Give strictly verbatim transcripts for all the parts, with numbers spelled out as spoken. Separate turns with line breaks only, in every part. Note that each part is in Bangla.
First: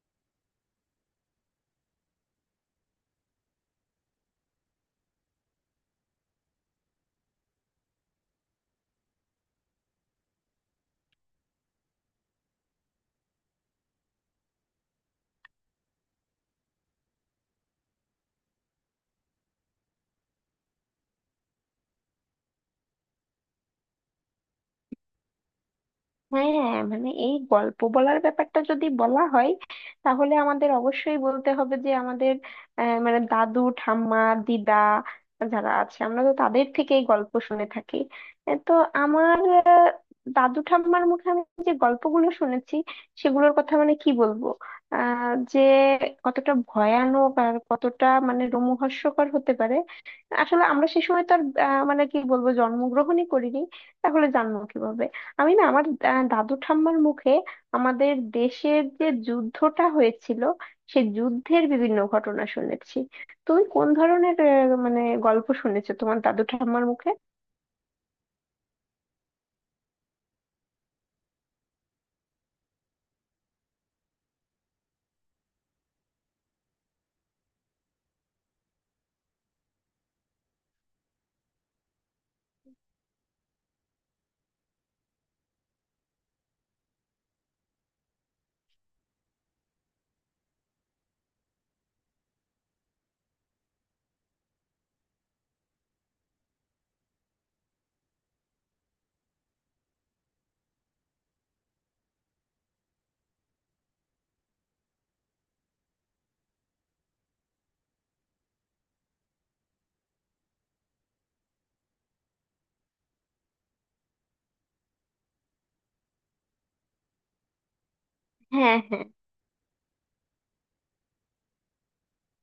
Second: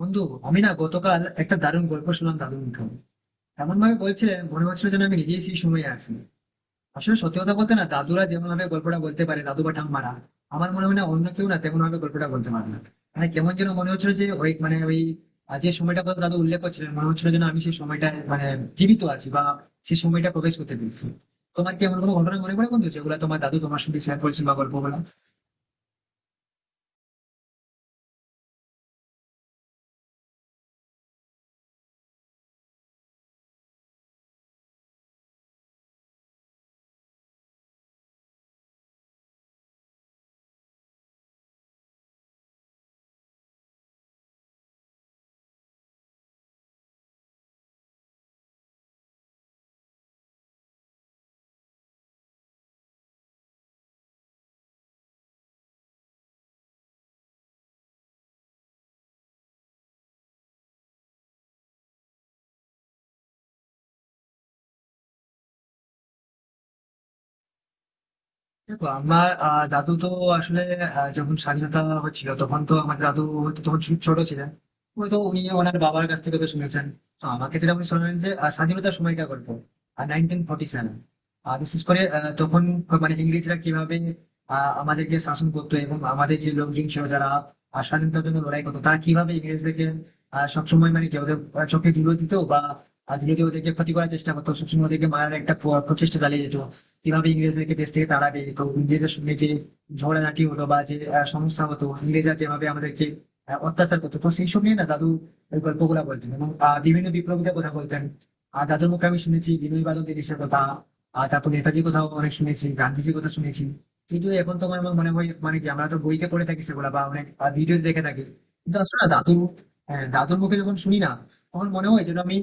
বন্ধু, আমি না গতকাল একটা দারুণ গল্প শুনলাম দাদুর মুখে। এমন ভাবে বলছিলেন মনে হচ্ছিল যেন আমি নিজেই সেই সময়ে আছি। আসলে সত্যি কথা বলতে না দাদুরা যেমন ভাবে গল্পটা বলতে পারে, দাদু বা ঠাম্মারা, আমার মনে হয় না অন্য কেউ না তেমন ভাবে গল্পটা বলতে পারে না। মানে কেমন যেন মনে হচ্ছিল যে ওই মানে ওই আহ, যে সময়টা কথা দাদু উল্লেখ করছিলেন মনে হচ্ছিল যেন আমি সেই সময়টা মানে জীবিত আছি বা সেই সময়টা প্রবেশ করতে পেরেছি। তোমার কি এমন কোনো ঘটনা মনে পড়ে বন্ধু, যেগুলো তোমার দাদু তোমার সঙ্গে শেয়ার করেছেন বা গল্প বলা?
হ্যাঁ হ্যাঁ, মানে এই গল্প বলার ব্যাপারটা যদি বলা হয়, তাহলে আমাদের অবশ্যই বলতে হবে যে আমাদের আহ, মানে দাদু ঠাম্মা, দিদা, যারা আছে, আমরা তো তাদের থেকেই গল্প শুনে থাকি। এ তো আমার, আহ, দাদু ঠাম্মার মুখে আমি যে গল্পগুলো শুনেছি, সেগুলোর কথা মানে কি বলবো, আহ যে কতটা ভয়ানক আর কতটা মানে রোমহর্ষকর হতে পারে। আসলে আমরা সে সময় তো আর, আহ, মানে কি বলবো, জন্মগ্রহণই করিনি, তাহলে জানবো কিভাবে। আমি না আমার, আহ, দাদু ঠাম্মার মুখে আমাদের দেশের যে যুদ্ধটা হয়েছিল, সে যুদ্ধের বিভিন্ন ঘটনা শুনেছি। তুমি কোন ধরনের আহ, মানে গল্প শুনেছো তোমার দাদু ঠাম্মার মুখে?
দেখো আমার আহ, দাদু তো আসলে আহ, যখন স্বাধীনতা হচ্ছিল তখন তো আমার দাদু হয়তো তখন ছো- ছোট ছিলেন। হয়তো উনি ওনার বাবার কাছ থেকে তো শুনেছেন। তো আমাকে যেটা উনি শোনালেন, যে আহ, স্বাধীনতার সময়কার গল্প, নাইনটিন ফর্টি সেভেন। বিশেষ করে আহ, তখন মানে ইংরেজরা কিভাবে আহ, আমাদেরকে শাসন করতো, এবং আমাদের যে লোকজন ছিল যারা আহ, স্বাধীনতার জন্য লড়াই করতো, তারা কিভাবে ইংরেজদেরকে আহ, সবসময় মানে কি ওদের আহ, চোখে ধুলো দিত, বা আহ, ধুলো দিয়ে ওদেরকে ক্ষতি করার চেষ্টা করতো, সবসময় ওদেরকে মারার একটা প্র- প্রচেষ্টা চালিয়ে যেত কিভাবে ইংরেজদেরকে দেশ থেকে তাড়াবে। তো ইংরেজের সঙ্গে যে ঝগড়াঝাটি হলো, বা যে আহ, সমস্যা হতো, ইংরেজরা যেভাবে আমাদেরকে আহ, অত্যাচার করতো, তো সেই সব নিয়ে না দাদু ওই গল্পগুলা বলতেন, এবং আহ, বিভিন্ন বিপ্লবীদের কথা বলতেন। আর দাদুর মুখে আমি শুনেছি বিনয় বাদল দেশের কথা, আর তারপর নেতাজির কথাও অনেক শুনেছি, গান্ধীজির কথা শুনেছি। কিন্তু এখন তোমার আমার আমার মনে হয় মানে কি আমরা তো বইতে পড়ে থাকি সেগুলা, বা অনেক ভিডিও দেখে থাকি, কিন্তু
হ্যাঁ
আসলে
হ্যাঁ।
না দাদু, হ্যাঁ, দাদুর মুখে যখন শুনি না তখন মনে হয় যেন আমি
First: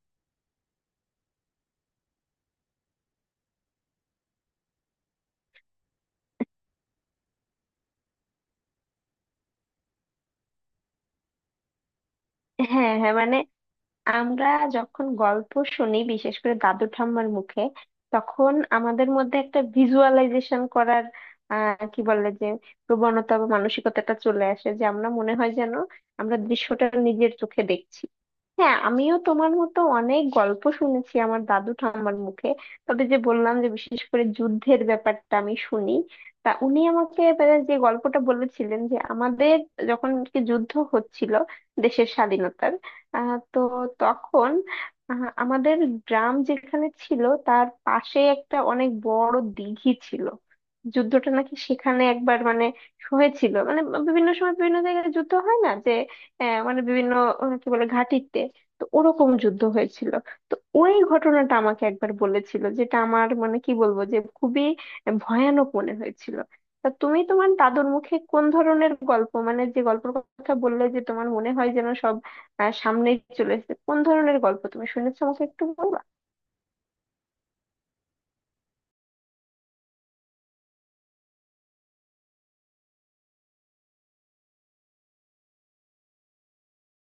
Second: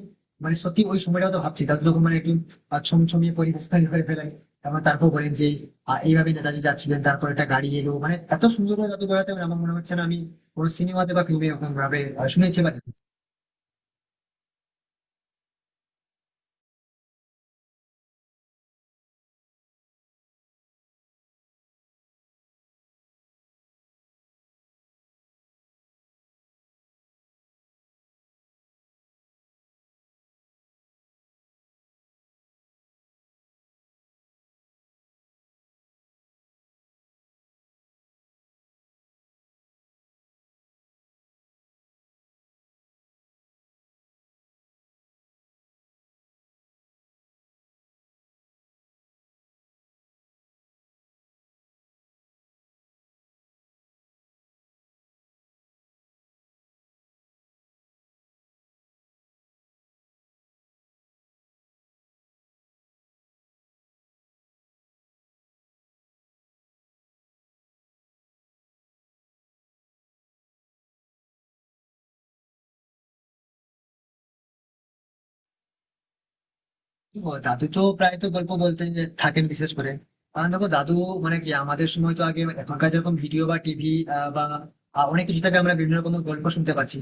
মানে সত্যি ওই সময়টা তো ভাবছি। দাদু যখন মানে একটু আহ, ছমছমিয়ে পরিবেশ তৈরি করে ফেলেন, এবং তারপর বলেন যে আহ, এইভাবে নেতাজি যাচ্ছিলেন, তারপর একটা গাড়ি এলো, মানে এত সুন্দর করে জাদু করাতে আমার মনে হচ্ছে না আমি কোনো সিনেমাতে বা ফিল্মে এরকম ভাবে আহ, শুনেছি বা
হ্যাঁ
দেখেছি।
হ্যাঁ, মানে আমরা যখন গল্প শুনি, বিশেষ করে দাদু ঠাম্মার মুখে, তখন আমাদের মধ্যে একটা ভিজুয়ালাইজেশন করার আহ কি বলে, যে প্রবণতা বা মানসিকতাটা চলে আসে, যে আমরা মনে হয় যেন আমরা দৃশ্যটা নিজের চোখে দেখছি। হ্যাঁ, আমিও তোমার মতো অনেক গল্প শুনেছি আমার দাদু ঠাম্মার মুখে। তবে যে বললাম, যে বিশেষ করে যুদ্ধের ব্যাপারটা আমি শুনি, তা উনি আমাকে এবারে যে গল্পটা বলেছিলেন যে আমাদের যখন কি যুদ্ধ হচ্ছিল, দেশের স্বাধীনতার, আহ তো তখন আহ, আমাদের গ্রাম যেখানে ছিল, তার পাশে একটা অনেক বড় দিঘি ছিল। যুদ্ধটা নাকি সেখানে একবার মানে হয়েছিল, মানে বিভিন্ন সময় বিভিন্ন জায়গায় যুদ্ধ হয় না, যে আহ, মানে বিভিন্ন আহ, কি বলে ঘাঁটিতে, তো ওরকম যুদ্ধ হয়েছিল। তো ওই ঘটনাটা আমাকে একবার বলেছিল, যেটা আমার মানে কি বলবো, যে খুবই ভয়ানক মনে হয়েছিল। তা তুমি তোমার দাদুর মুখে কোন ধরনের গল্প, মানে যে গল্পের কথা বললে যে তোমার মনে হয় যেন সব আহ সামনেই চলে এসেছে, কোন ধরনের গল্প তুমি শুনেছো, আমাকে একটু বলবা?
ও দাদু তো প্রায় তো গল্প বলতে থাকেন, বিশেষ করে কারণ দেখো দাদু মানে কি আমাদের সময় তো আগে এখনকার যেরকম ভিডিও বা টিভি বা আহ, অনেক কিছু থেকে আমরা বিভিন্ন রকম গল্প শুনতে পাচ্ছি।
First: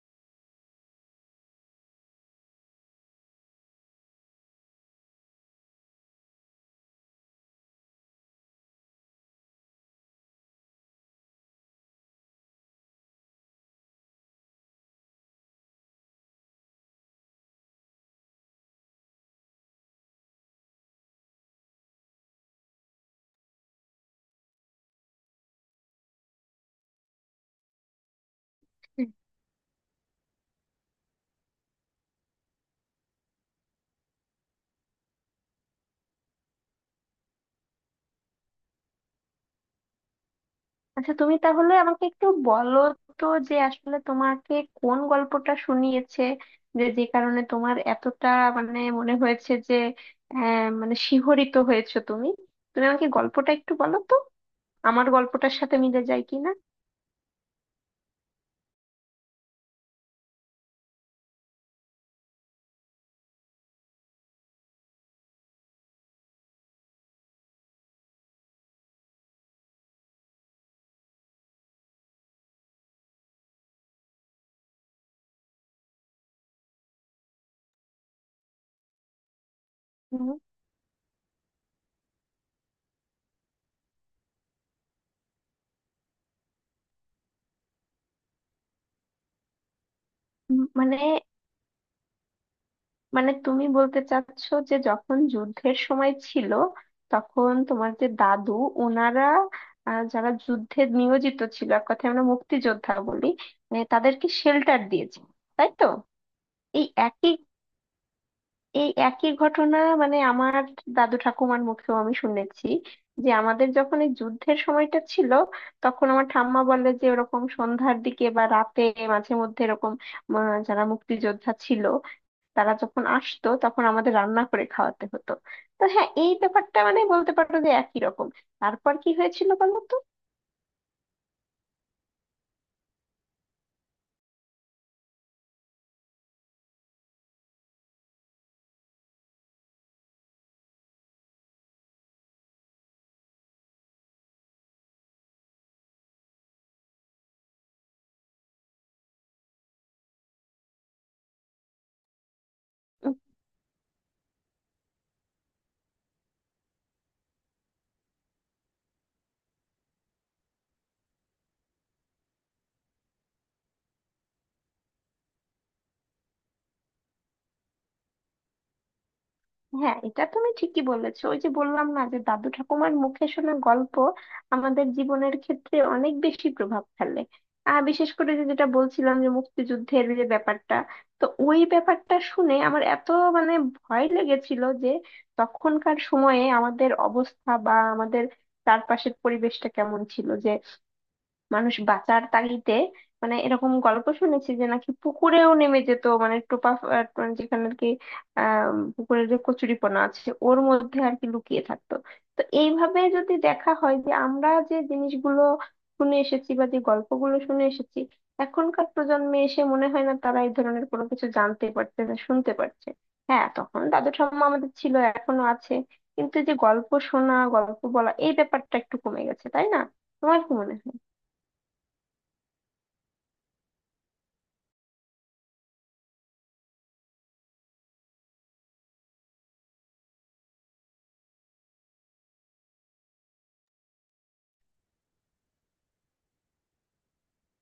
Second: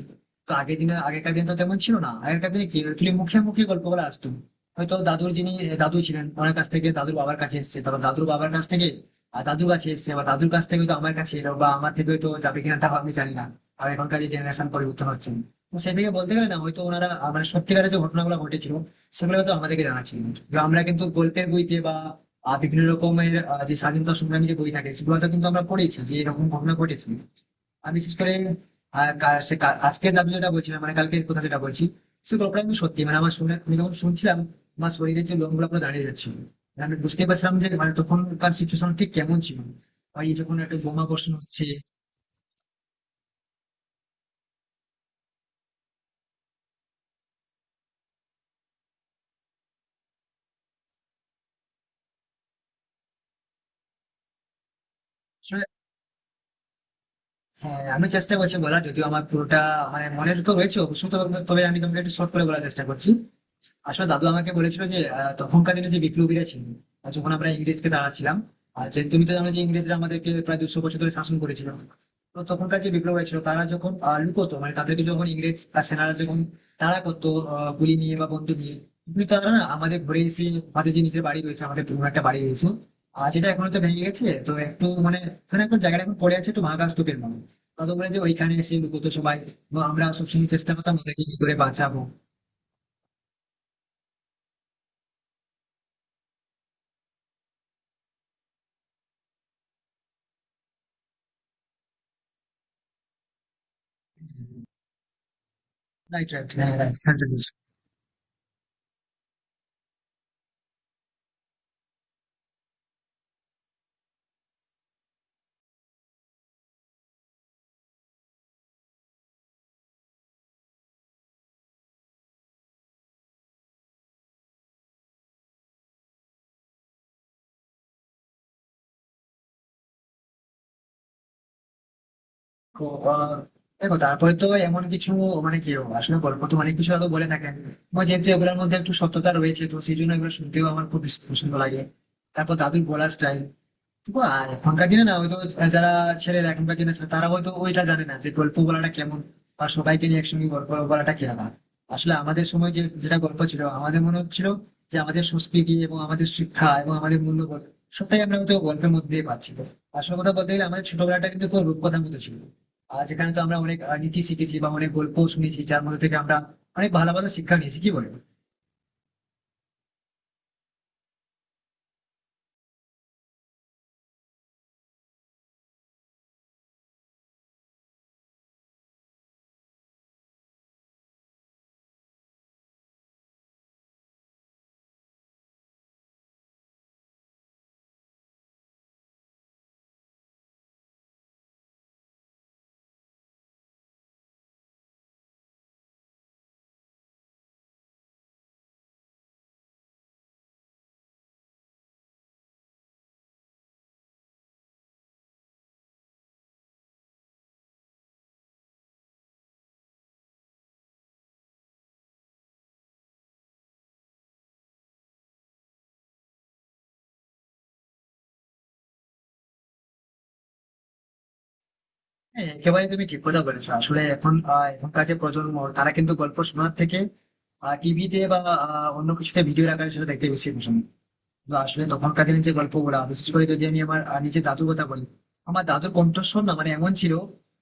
তো আগের দিনে, আগেকার দিন তো তেমন ছিল না, আগেকার দিনে কি অ্যাকচুয়ালি মুখে মুখে গল্পগুলো আসতো। হয়তো দাদুর যিনি আহ, দাদু ছিলেন ওনার কাছ থেকে দাদুর বাবার কাছে এসেছে, তারপর দাদুর বাবার কাছ থেকে আর দাদুর কাছে এসেছে, বা দাদুর কাছ থেকে তো আমার কাছে এলো, বা আমার থেকে তো যাবে কিনা তাও আমি জানি না। আর এখনকার যে জেনারেশন পরিবর্তন হচ্ছে, তো সেই থেকে বলতে গেলে না হয়তো ওনারা আহ, মানে সত্যিকারের যে ঘটনাগুলো ঘটেছিল সেগুলো তো আমাদেরকে জানাচ্ছে, কিন্তু আমরা কিন্তু গল্পের বইতে বা আহ, বিভিন্ন রকমের আহ, যে স্বাধীনতা সংগ্রামী যে বই থাকে সেগুলোতে কিন্তু আমরা পড়েছি যে এরকম ঘটনা ঘটেছে। আমি বিশেষ করে
হুম।
আহ, কা- সে কা- আজকের দাদু যেটা বলছিলাম মানে কালকের কথা যেটা বলছি, সে গল্পটা কিন্তু সত্যি, মানে আমার শুনে আমি যখন শুনছিলাম, আমার শরীরের যে লোমগুলো পুরো দাঁড়িয়ে যাচ্ছিল। মানে আমি বুঝতে পারছিলাম যে মানে তখনকার সিচুয়েশন ঠিক কেমন ছিল, ওই যখন একটা বোমা
আচ্ছা,
বর্ষণ
তুমি
হচ্ছে।
তাহলে আমাকে একটু বলো তো, যে আসলে তোমাকে কোন গল্পটা শুনিয়েছে, যে যে কারণে তোমার এতটা মানে মনে হয়েছে যে, আহ মানে শিহরিত হয়েছো তুমি। তুমি আমাকে গল্পটা একটু বলো তো আমার গল্পটার
আসলে,
সাথে মিলে যায় কিনা।
হ্যাঁ আমি চেষ্টা করছি বলার, যদিও আমার পুরোটা মানে মনে তো রয়েছে অবশ্যই, তবে তবে আমি তোমাকে একটু শর্ট করে বলার চেষ্টা করছি। আসলে দাদু আমাকে বলেছিল যে আহ, তখনকার দিনে যে বিপ্লবীরা ছিল, আহ, যখন আমরা ইংরেজকে দাঁড়াচ্ছিলাম, আর যে তুমি তো জানো যে ইংরেজরা আমাদেরকে প্রায় দুশো বছর ধরে শাসন করেছিল। তো তখনকার যে বিপ্লবীরা ছিল তারা যখন আহ, লুকোতো, মানে তাদেরকে যখন ইংরেজ আহ, সেনারা যখন তারা করতো আহ, গুলি নিয়ে বা বন্দুক নিয়ে, কিন্তু তারা না আমাদের ঘরে
হুম।
এসে, আমাদের যে নিজের বাড়ি রয়েছে, আমাদের পুরনো একটা বাড়ি রয়েছে, আর যেটা এখন তো ভেঙে গেছে, তো একটু মানে ওখানে এখন জায়গাটা এখন পড়ে আছে একটু ভাঙা স্তূপের মতো, তাদের বলে যে ওইখানে এসে লুকোতো সবাই। এবং আমরা সবসময়
উম,
চেষ্টা করতাম
মানে,
ওদেরকে কি করে বাঁচাবো।
মানে তুমি বলতে চাচ্ছো যে যখন যুদ্ধের সময় ছিল, তখন তোমার যে দাদু, ওনারা, আহ, যারা যুদ্ধে নিয়োজিত ছিল, এক কথায় আমরা মুক্তিযোদ্ধা বলি, মানে তাদেরকে শেল্টার দিয়েছে, তাই তো?
রাইট, রাইট, হ্যাঁ,
এই
হ্যাঁ, সেন্ট
একই,
লুইস।
এই একই ঘটনা মানে আমার দাদু ঠাকুমার মুখেও আমি শুনেছি, যে আমাদের যখন এই যুদ্ধের সময়টা ছিল, তখন আমার ঠাম্মা বলে যে ওরকম সন্ধ্যার দিকে বা রাতে মাঝে মধ্যে এরকম আহ, যারা মুক্তিযোদ্ধা ছিল, তারা যখন আসতো তখন আমাদের রান্না করে খাওয়াতে হতো। তো হ্যাঁ, এই ব্যাপারটা মানে বলতে পারো যে একই রকম। তারপর কি হয়েছিল বলো তো?
তো আহ, দেখো তারপরে তো এমন কিছু মানে কি আসলে গল্প তো অনেক কিছু হয়তো বলে থাকেন, এবং যেহেতু এগুলোর মধ্যে একটু সত্যতা রয়েছে তো সেই জন্য এগুলো শুনতেও আমার খুব বেশ পছন্দ লাগে। তারপর দাদুর বলার স্টাইল, তবু আর এখনকার দিনে না হয়তো যারা ছেলেরা এখনকার দিনে ছেলে, তারা হয়তো ওইটা জানে না যে গল্প বলাটা কেমন, বা সবাইকে নিয়ে একসঙ্গে গল্প বলাটা কেমন। আসলে আমাদের সময় যে
উম,
যেটা গল্প ছিল, আমাদের মনে হচ্ছিল যে আমাদের সংস্কৃতি এবং আমাদের শিক্ষা এবং আমাদের মূল্যবোধ সবটাই আমরা হয়তো গল্পের মধ্যে দিয়ে পাচ্ছি। আসল কথা বলতে গেলে আমাদের ছোটবেলাটা কিন্তু পুরো রূপকথার মতো ছিল, আর যেখানে তো আমরা অনেক আহ, নীতি শিখেছি বা অনেক গল্প শুনেছি, যার মধ্যে থেকে আমরা অনেক ভালো ভালো শিক্ষা নিয়েছি, কি বলেন?
হ্যাঁ, এটা তুমি ঠিকই বলেছো। ওই যে বললাম না, যে দাদু ঠাকুমার মুখে শোনা গল্প আমাদের জীবনের ক্ষেত্রে অনেক বেশি প্রভাব ফেলে। আর বিশেষ করে যে যেটা বলছিলাম, যে মুক্তিযুদ্ধের যে ব্যাপারটা, তো ওই ব্যাপারটা শুনে আমার এত মানে ভয় লেগেছিল যে, তখনকার সময়ে আমাদের অবস্থা বা আমাদের চারপাশের পরিবেশটা কেমন ছিল যে মানুষ বাঁচার তাগিদে, মানে এরকম গল্প শুনেছি যে নাকি পুকুরেও নেমে যেত, মানে টোপা আহ, মানে যেখানে আর কি, আহ পুকুরের যে কচুরিপানা আছে ওর মধ্যে আর কি লুকিয়ে থাকতো। তো এইভাবে যদি দেখা হয়, যে আমরা যে জিনিসগুলো শুনে এসেছি বা যে গল্পগুলো শুনে এসেছি, এখনকার প্রজন্মে এসে মনে হয় না তারা এই ধরনের কোনো কিছু জানতে পারছে না শুনতে পারছে। হ্যাঁ, তখন দাদু ঠাম্মা আমাদের ছিল, এখনো আছে, কিন্তু এই যে গল্প শোনা, গল্প বলা, এই ব্যাপারটা একটু কমে গেছে, তাই না? তোমার কি মনে হয়?
হ্যাঁ একেবারে তুমি ঠিক কথা বলেছো। আসলে এখন আহ, এখনকার যে প্রজন্ম, তারা কিন্তু গল্প শোনার থেকে টিভিতে বা আহ, অন্য কিছুতে ভিডিও আকারে সেটা দেখতে বেশি পছন্দ। তো আসলে তখনকার দিনের যে গল্পগুলা, বিশেষ করে যদি আমি আমার আহ, নিজের দাদুর কথা বলি, আমার দাদুর কণ্ঠস্বর না মানে এমন ছিল,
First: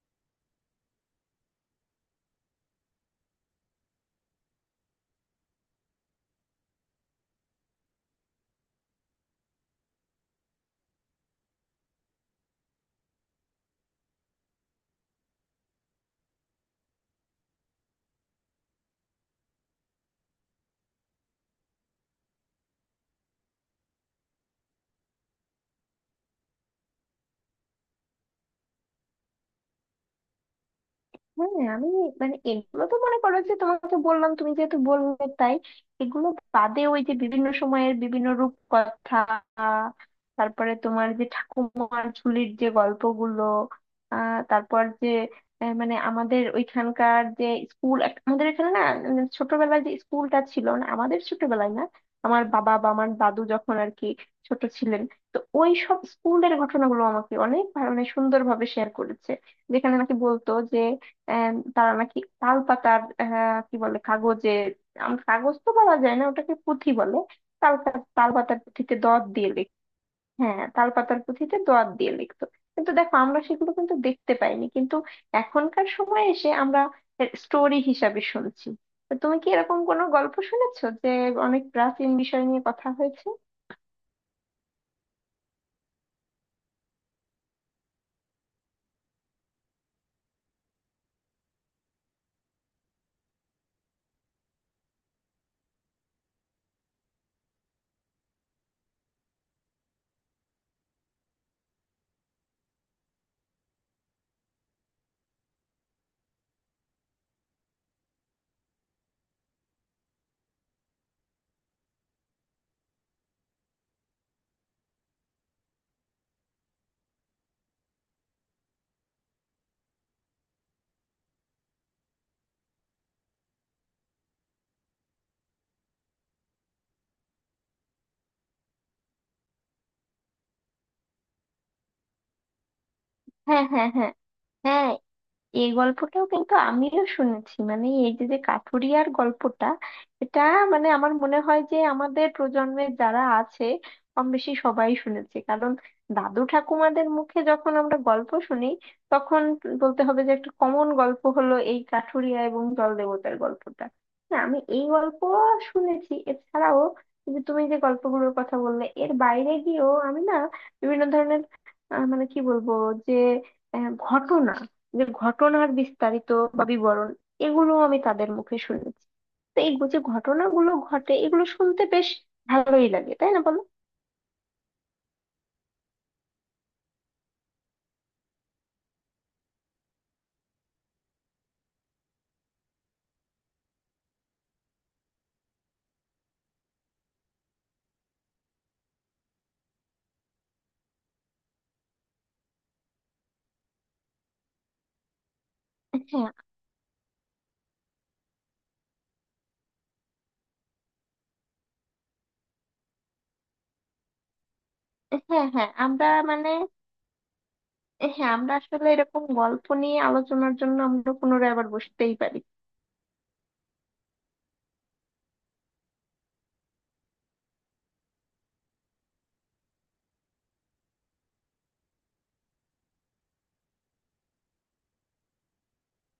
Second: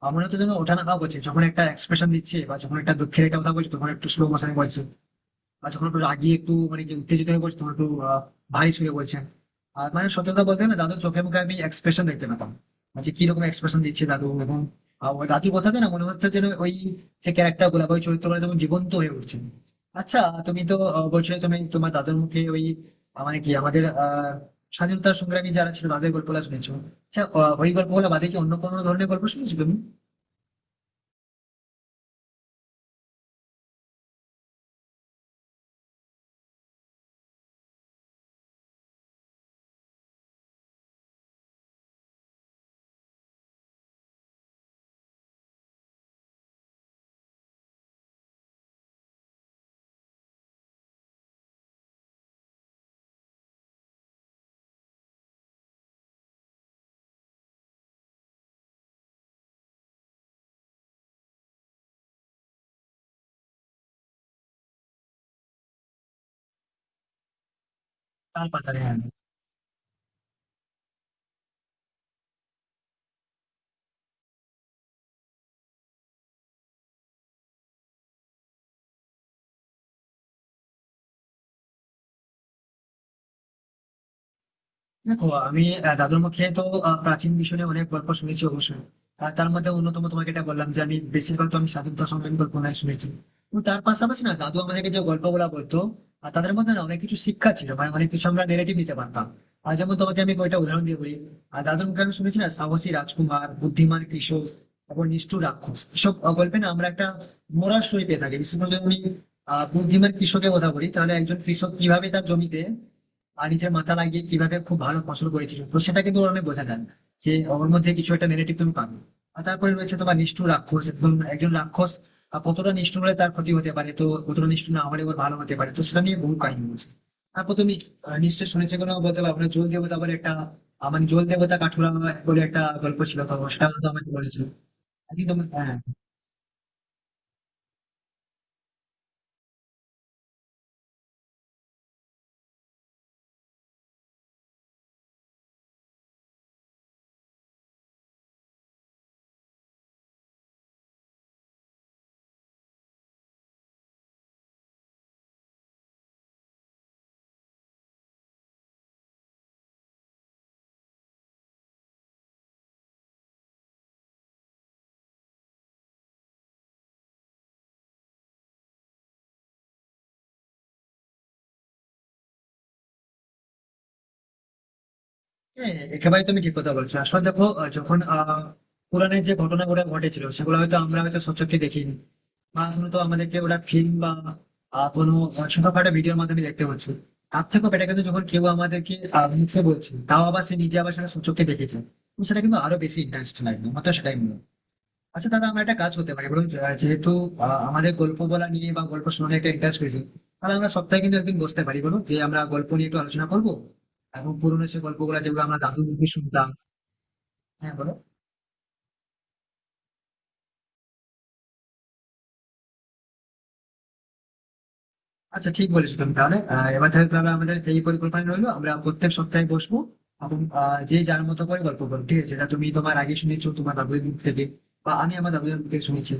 আমার তো যেন ওঠা নামা করছে। যখন একটা এক্সপ্রেশন দিচ্ছে, বা যখন একটা দুঃখের একটা কথা বলছে তখন একটু স্লো মোশনে বলছে, বা যখন একটু রাগিয়ে একটু মানে কি উত্তেজিত হয়ে পড়ছে তখন একটু আহ, ভারী সুরে বলছেন। আর মানে সত্যি কথা বলতে না দাদুর চোখে মুখে আমি এক্সপ্রেশন দেখতে পেতাম, আর যে কিরকম এক্সপ্রেশন দিচ্ছে দাদু, এবং আহ, ওই দাদুর কথাতে না মনে হচ্ছে যেন ওই যে ক্যারেক্টার গুলা বা ওই চরিত্রগুলো যখন জীবন্ত হয়ে উঠছে। আচ্ছা, তুমি তো আহ, বলছিলে তুমি তোমার দাদুর মুখে ওই আহ, মানে কি আমাদের আহ স্বাধীনতা সংগ্রামী যারা ছিল তাদের গল্পগুলো শুনেছো। আচ্ছা আহ, ওই গল্পগুলো বাদে কি অন্য কোনো ধরনের গল্প শুনেছো তুমি?
হ্যাঁ, আমি মানে এগুলো তো মনে করো যে তোমাকে বললাম, তুমি যেহেতু বললে তাই। এগুলো বাদে ওই যে বিভিন্ন সময়ের বিভিন্ন রূপকথা, তারপরে তোমার যে ঠাকুমার ঝুলির যে গল্পগুলো, আহ তারপর যে আহ, মানে আমাদের ওইখানকার যে স্কুল, আমাদের এখানে না, উম, ছোটবেলায় যে স্কুলটা ছিল না আমাদের, ছোটবেলায় না আমার বাবা বা আমার দাদু যখন আর কি ছোট ছিলেন, তো ওই সব স্কুলের ঘটনাগুলো আমাকে অনেক ভালো মানে সুন্দরভাবে শেয়ার করেছে। যেখানে নাকি বলতো যে, আহ, তারা নাকি তাল পাতার, আহ, কি বলে কাগজে, আম- কাগজ তো বলা যায় না, ওটাকে পুঁথি বলে। তাল পা- তাল
তাল
পাতার
পাতালে,
পুঁথিতে
হ্যাঁ।
দত দিয়ে লিখ। হ্যাঁ, তাল পাতার পুঁথিতে দত দিয়ে লিখতো। কিন্তু দেখো আমরা সেগুলো কিন্তু দেখতে পাইনি, কিন্তু এখনকার সময়ে এসে আমরা স্টোরি হিসাবে শুনছি। তো তুমি কি এরকম কোনো গল্প শুনেছো যে অনেক প্রাচীন বিষয় নিয়ে কথা হয়েছে?
দেখো আমি আহ, দাদুর মুখে তো আহ, প্রাচীন বিষয় নিয়ে অনেক গল্প শুনেছি অবশ্যই। আর তার মধ্যে অন্যতম তোমাকে এটা বললাম যে আমি বেশিরভাগ তো আমি স্বাধীনতা সংগ্রামী গল্পনায় শুনেছি, এবং তার পাশাপাশি না দাদু আমাদেরকে যে গল্পগুলা বলতো, আর তাদের মধ্যে না অনেক কিছু শিক্ষা ছিল, মানে অনেক কিছু আমরা নেগেটিভ নিতে পারতাম। আর যেমন তোমাকে আমি কয়েকটা উদাহরণ দিয়ে বলি, আর দাদুর মুখে আমি শুনেছি না সাহসী রাজকুমার, বুদ্ধিমান কৃষক এবং নিষ্ঠুর রাক্ষস, এসব আহ, গল্পে না আমরা একটা মোরাল স্টোরি পেয়ে থাকি। বিশেষ করে যদি আমি আহ বুদ্ধিমান কৃষকের কথা বলি, তাহলে একজন কৃষক কিভাবে তার জমিতে আর নিজের মাথা লাগিয়ে কিভাবে খুব ভালো ফসল করেছিল, তো সেটা কিন্তু ওর অনেক বোঝা যায় যে ওর মধ্যে কিছু একটা নেগেটিভ তুমি পাবে। আর তারপরে রয়েছে তোমার নিষ্ঠুর রাক্ষস, একদম একজন রাক্ষস আহ, কতটা নিষ্ঠুর হলে তার ক্ষতি হতে পারে, তো কতটা নিষ্ঠুর না হলে ওর ভালো হতে পারে, তো সেটা নিয়ে বহু কাহিনী বলছে। তারপর তুমি আহ, নিশ্চয়ই শুনেছে কোনো বলতে পারবো না, জল দেবতা বলে একটা, আহ, মানে জল দেবতা কাঠুরা বলে একটা গল্প ছিল, তো
হ্যাঁ
সেটা তো
হ্যাঁ
আমাকে
হ্যাঁ।
বলেছে।
হ্যাঁ,
আই থিঙ্ক তোমার,
এই
হ্যাঁ।
গল্পটাও কিন্তু আমিও শুনেছি, মানে এই যে যে কাঠুরিয়ার গল্পটা, এটা মানে আমার মনে হয় যে আমাদের প্রজন্মের যারা আছে কম বেশি সবাই শুনেছে, কারণ দাদু ঠাকুমাদের মুখে যখন আমরা গল্প শুনি, তখন বলতে হবে যে একটা কমন গল্প হলো এই কাঠুরিয়া এবং জল দেবতার গল্পটা। না, আমি এই গল্প শুনেছি। এছাড়াও এই যে তুমি যে গল্পগুলোর কথা বললে, এর বাইরে গিয়েও আমি না বিভিন্ন ধরনের, আহ, মানে কি বলবো, যে আহ, ঘটনা, যে ঘটনার বিস্তারিত বা বিবরণ, এগুলো আমি তাদের মুখে শুনেছি। তো এই যে ঘটনাগুলো ঘটে, এগুলো শুনতে বেশ ভালোই লাগে, তাই না বলো?
হ্যাঁ একেবারে তুমি ঠিক কথা বলছো। আসলে দেখো আহ, যখন আহ পুরাণের যে ঘটনাগুলো ঘটেছিল সেগুলো হয়তো আমরা হয়তো সচক্ষে দেখিনি, বা হয়তো আমাদেরকে ওটা ফিল্ম বা আহ, কোনো ছোটখাটো ভিডিওর মাধ্যমে দেখতে হচ্ছে। তার থেকেও বেটার কিন্তু যখন কেউ আমাদেরকে আহ, মুখে বলছে, তাও আবার সে নিজে আবার সেটা সচক্ষে দেখেছে, তো সেটা কিন্তু আরো বেশি ইন্টারেস্ট লাগবে, আমার তো সেটাই মনে হয়। আচ্ছা দাদা, আমরা একটা কাজ করতে পারি
হ্যাঁ
বলুন তো, আহ, যেহেতু আহ, আমাদের গল্প বলা নিয়ে বা গল্প শোনা একটা ইন্টারেস্ট রয়েছে, তাহলে আমরা সপ্তাহে কিন্তু একদিন বসতে পারি, বলুন, যে আমরা গল্প নিয়ে একটু আলোচনা করবো, এবং পুরোনো সে গল্পগুলো যেগুলো
হ্যাঁ
আমরা
হ্যাঁ।
দাদু মুখে
আমরা
শুনতাম।
মানে,
হ্যাঁ বলো।
হ্যাঁ আমরা আসলে এরকম গল্প নিয়ে আলোচনার জন্য আমরা পুনরায় আবার বসতেই পারি।
আচ্ছা ঠিক বলেছো তুমি। তাহলে আহ, এবার তাহলে তাহলে আমাদের এই পরিকল্পনা রইলো, আমরা প্রত্যেক সপ্তাহে বসবো, এবং আহ, যে যার মতো করে গল্প করবো, ঠিক আছে? এটা তুমি তোমার আগে শুনেছো তোমার দাদুর মুখ থেকে, বা আমি আমার দাদুর মুখ থেকে শুনেছি।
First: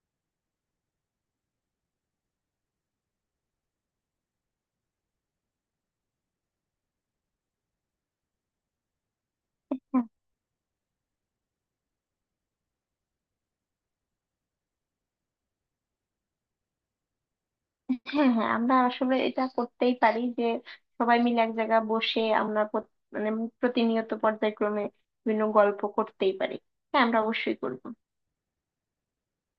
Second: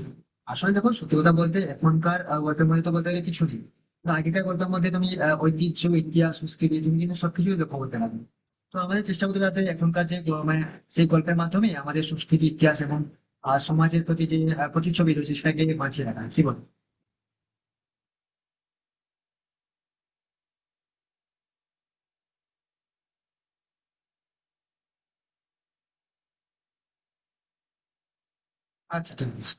আসলে দেখো, সত্যি কথা বলতে এখনকার আহ, গল্পের মধ্যে তো বলতে গেলে কিছু নেই, কিন্তু আগেকার গল্পের মধ্যে তুমি আহ, ঐতিহ্য, ইতিহাস, সংস্কৃতি, তুমি কিন্তু সবকিছুই লক্ষ্য করতে পারবে। তো আমাদের চেষ্টা করতে হবে যাতে
হ্যাঁ
এখনকার যে গ- মানে সেই গল্পের মাধ্যমে আমাদের সংস্কৃতি, ইতিহাস এবং আহ, সমাজের প্রতি যে আহ, প্রতিচ্ছবি রয়েছে সেটাকে বাঁচিয়ে রাখা, কি বল?
হ্যাঁ। হ্যাঁ, আমরা আসলে এটা করতেই পারি যে সবাই মিলে এক জায়গায় বসে আমরা প্রত- মানে প্রতিনিয়ত পর্যায়ক্রমে বিভিন্ন গল্প করতেই পারি। হ্যাঁ, আমরা অবশ্যই করবো।
আচ্ছা ঠিক আছে।